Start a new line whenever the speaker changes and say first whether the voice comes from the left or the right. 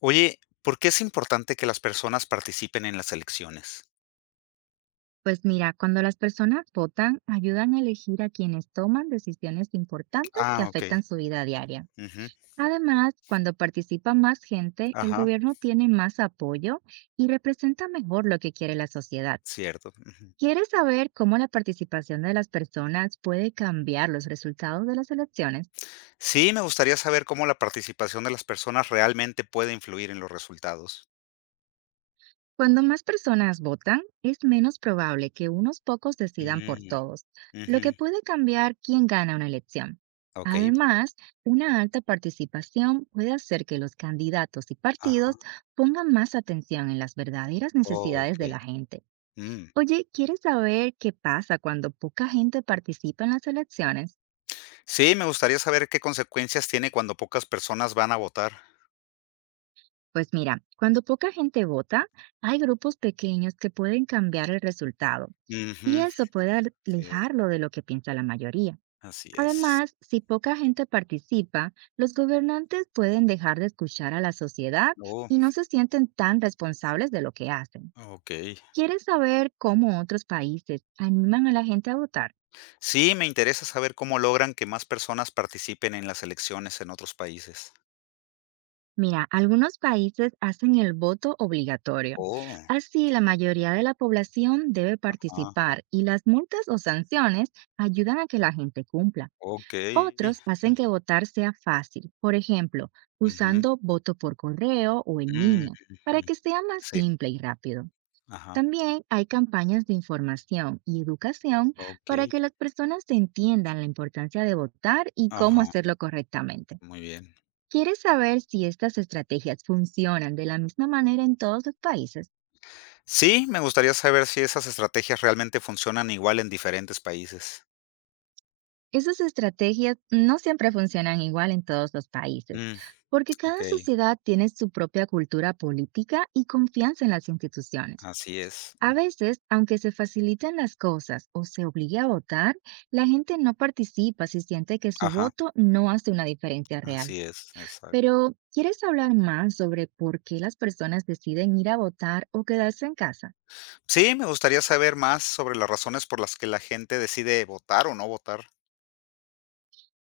left: Oye, ¿por qué es importante que las personas participen en las elecciones?
right: Pues mira, cuando las personas votan, ayudan a elegir a quienes toman decisiones importantes que
left: Ah,
right: afectan
left: okey.
right: su vida diaria.
left: Ujú.
right: Además, cuando participa más gente, el
left: Ajá.
right: gobierno tiene más apoyo y representa mejor lo que quiere la sociedad.
left: Cierto. Ujú.
right: ¿Quieres saber cómo la participación de las personas puede cambiar los resultados de las elecciones?
left: Sí, me gustaría saber cómo la participación de las personas realmente puede influir en los resultados.
right: Cuando más personas votan, es menos probable que unos pocos decidan por
left: Mm.
right: todos, lo
left: Ujú.
right: que puede cambiar quién gana una elección.
left: Okey.
right: Además, una alta participación puede hacer que los candidatos y
left: Ajá.
right: partidos pongan más atención en las verdaderas necesidades de
left: Okey.
right: la gente.
left: Mm.
right: Oye, ¿quieres saber qué pasa cuando poca gente participa en las elecciones?
left: Sí, me gustaría saber qué consecuencias tiene cuando pocas personas van a votar.
right: Pues mira, cuando poca gente vota, hay grupos pequeños que pueden cambiar el resultado, y
left: Ujú.
right: eso puede
left: Sí,
right: alejarlo de lo que piensa la mayoría.
left: así es.
right: Además, si poca gente participa, los gobernantes pueden dejar de escuchar a la sociedad
left: Oh,
right: y no se sienten tan responsables de lo que hacen.
left: okey.
right: ¿Quieres saber cómo otros países animan a la gente a votar?
left: Sí, me interesa saber cómo logran que más personas participen en las elecciones en otros países.
right: Mira, algunos países hacen el voto obligatorio.
left: Oh,
right: Así, la mayoría de la población debe
left: ah,
right: participar y las multas o sanciones ayudan a que la gente cumpla.
left: okey.
right: Otros hacen que votar sea fácil, por ejemplo,
left: Ujú.
right: usando voto por correo o en
left: Mm,
right: línea,
left: ujú.
right: para que sea más
left: Sí,
right: simple y rápido.
left: ajá,
right: También hay campañas de información y educación para
left: okey.
right: que las personas entiendan la importancia de votar y cómo
left: Ajá,
right: hacerlo correctamente.
left: muy bien.
right: ¿Quieres saber si estas estrategias funcionan de la misma manera en todos los países?
left: Sí, me gustaría saber si esas estrategias realmente funcionan igual en diferentes países.
right: Esas estrategias no siempre funcionan igual en todos los países,
left: Mm,
right: porque cada
left: okey,
right: sociedad tiene su propia cultura política y confianza en las instituciones.
left: así es. Mm,
right: A veces, aunque se faciliten las cosas o se obligue a votar, la gente no participa si siente que su
left: ajá,
right: voto no hace una diferencia real.
left: así es, exacto.
right: Pero, ¿quieres hablar más sobre por qué las personas deciden ir a votar o quedarse en casa?
left: Sí, me gustaría saber más sobre las razones por las que la gente decide votar o no votar.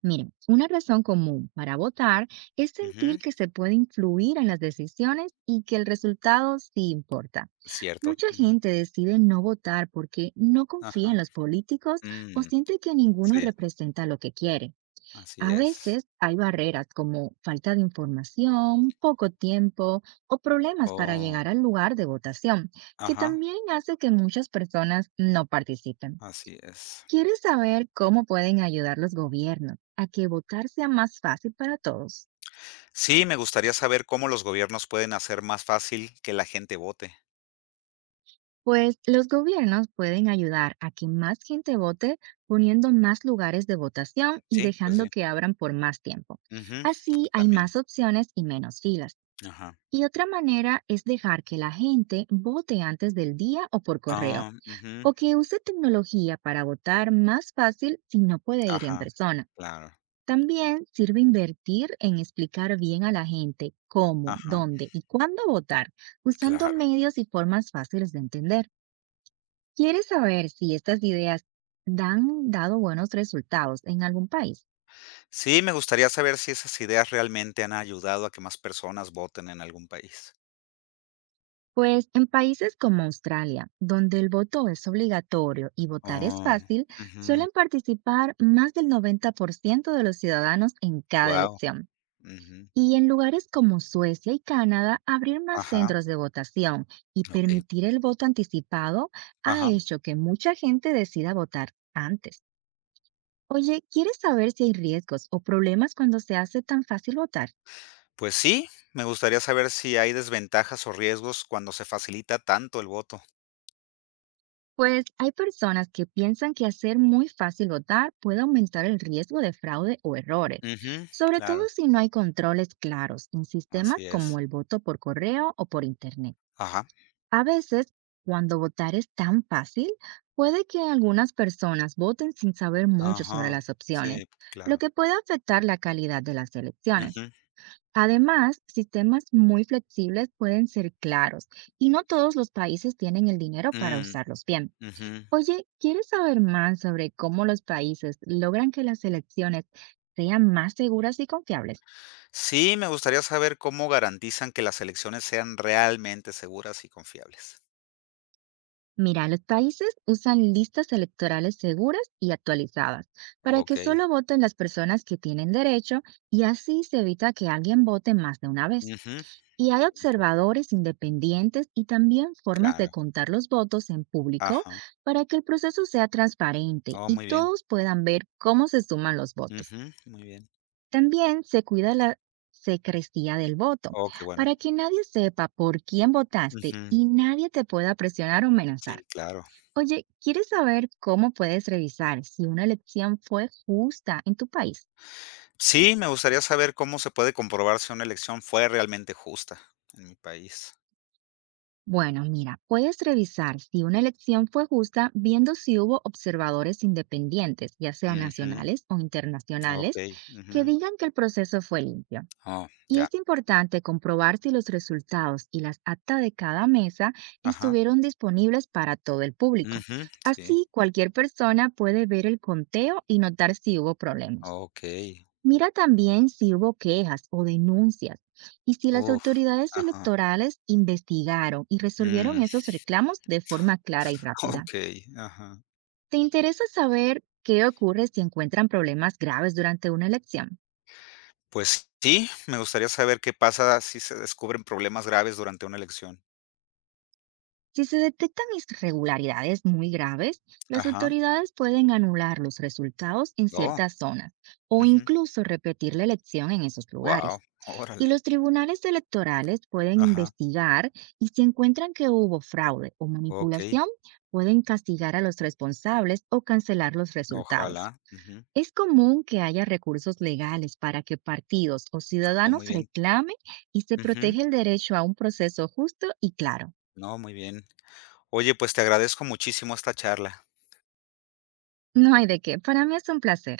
right: Miren, una razón común para votar es
left: Ujú,
right: sentir que se puede influir en las decisiones y que el resultado sí importa.
left: cierto,
right: Mucha
left: ujú,
right: gente decide no votar porque no confía
left: ajá.
right: en los políticos o
left: Mm,
right: siente que ninguno
left: sí,
right: representa lo que quiere.
left: así
right: A
left: es.
right: veces hay barreras como falta de información, poco tiempo o problemas para
left: Oh,
right: llegar al lugar de votación, que
left: ajá,
right: también hace que muchas personas no participen.
left: así es.
right: ¿Quieres saber cómo pueden ayudar los gobiernos a que votar sea más fácil para todos?
left: Sí, me gustaría saber cómo los gobiernos pueden hacer más fácil que la gente vote.
right: Pues los gobiernos pueden ayudar a que más gente vote poniendo más lugares de votación y
left: Sí, pues
right: dejando
left: sí.
right: que abran por más tiempo.
left: Ujú,
right: Así hay
left: también.
right: más opciones y menos filas.
left: Ajá.
right: Y otra manera es dejar que la gente vote antes del día o por correo,
left: Ah, ujú,
right: o que use tecnología para votar más fácil si no puede ir en
left: ajá,
right: persona.
left: claro.
right: También sirve invertir en explicar bien a la gente cómo,
left: Ajá,
right: dónde y cuándo votar, usando
left: claro.
right: medios y formas fáciles de entender. ¿Quieres saber si estas ideas han dado buenos resultados en algún país?
left: Sí, me gustaría saber si esas ideas realmente han ayudado a que más personas voten en algún país.
right: Pues en países como Australia, donde el voto es obligatorio y votar es
left: Oh,
right: fácil,
left: ujú,
right: suelen participar más del 90% de los ciudadanos en cada
left: guau,
right: elección.
left: ujú,
right: Y en lugares como Suecia y Canadá, abrir más
left: ajá,
right: centros de votación y
left: okey,
right: permitir el voto anticipado ha
left: ajá.
right: hecho que mucha gente decida votar antes. Oye, ¿quieres saber si hay riesgos o problemas cuando se hace tan fácil votar?
left: Pues sí, me gustaría saber si hay desventajas o riesgos cuando se facilita tanto el voto.
right: Pues hay personas que piensan que hacer muy fácil votar puede aumentar el riesgo de fraude o errores,
left: Ujú,
right: sobre todo
left: claro,
right: si no hay controles claros en sistemas
left: así es.
right: como el voto por correo o por internet.
left: Ajá.
right: A veces, cuando votar es tan fácil, puede que algunas personas voten sin saber mucho sobre
left: Ajá,
right: las
left: sí,
right: opciones, lo
left: claro.
right: que puede afectar la calidad de las elecciones.
left: Ujú,
right: Además, sistemas muy flexibles pueden ser claros y no todos los países tienen el dinero para
left: mm,
right: usarlos bien.
left: ujú.
right: Oye, ¿quieres saber más sobre cómo los países logran que las elecciones sean más seguras y confiables?
left: Sí, me gustaría saber cómo garantizan que las elecciones sean realmente seguras y confiables.
right: Mira, los países usan listas electorales seguras y actualizadas para que
left: Okey.
right: solo voten las personas que tienen derecho y así se evita que alguien vote más de una vez.
left: Ujú.
right: Y hay
left: Impo
right: observadores independientes y también formas de
left: claro.
right: contar los votos en público
left: Ajá.
right: para que el proceso sea transparente
left: Oh,
right: y
left: muy bien.
right: todos puedan ver cómo se suman los votos.
left: Ujú, muy bien.
right: También se cuida la secrecía del voto
left: Oh, qué bueno.
right: para que nadie sepa por quién votaste
left: Ujú.
right: y nadie te pueda presionar o
left: Sí,
right: amenazar.
left: claro.
right: Oye, ¿quieres saber cómo puedes revisar si una elección fue justa en tu país?
left: Sí, me gustaría saber cómo se puede comprobar si una elección fue realmente justa en mi país.
right: Bueno, mira, puedes revisar si una elección fue justa viendo si hubo observadores independientes, ya sea
left: Ujú.
right: nacionales o internacionales,
left: Okey.
right: que
left: Ujú.
right: digan que el proceso fue limpio.
left: Oh,
right: Y
left: ya.
right: es importante comprobar si los resultados y las actas de cada mesa
left: Ajá.
right: estuvieron disponibles para todo el público.
left: Ujú. Sí.
right: Así, cualquier persona puede ver el conteo y notar si hubo problemas.
left: Okey.
right: Mira también si hubo quejas o denuncias y si las
left: Uf.
right: autoridades
left: Ajá.
right: electorales investigaron y
left: Mm,
right: resolvieron esos reclamos de forma clara y rápida.
left: okey, ajá.
right: ¿Te interesa saber qué ocurre si encuentran problemas graves durante una elección?
left: Pues sí, me gustaría saber qué pasa si se descubren problemas graves durante una elección.
right: Si se detectan irregularidades muy graves, las
left: Ajá.
right: autoridades pueden anular los resultados en
left: Oh,
right: ciertas zonas o incluso repetir la elección en esos
left: wow.
right: lugares.
left: Órale.
right: Y los tribunales electorales pueden
left: Ajá.
right: investigar y si encuentran que hubo fraude o
left: Okey,
right: manipulación, pueden castigar a los responsables o cancelar los
left: ojalá.
right: resultados.
left: Ujú.
right: Es común que haya recursos legales para que partidos o
left: Oh, muy
right: ciudadanos
left: bien.
right: reclamen y se
left: Ujú.
right: protege el derecho a un proceso justo y claro.
left: No, muy bien. Oye, pues te agradezco muchísimo esta charla.
right: No hay de qué. Para mí es un placer.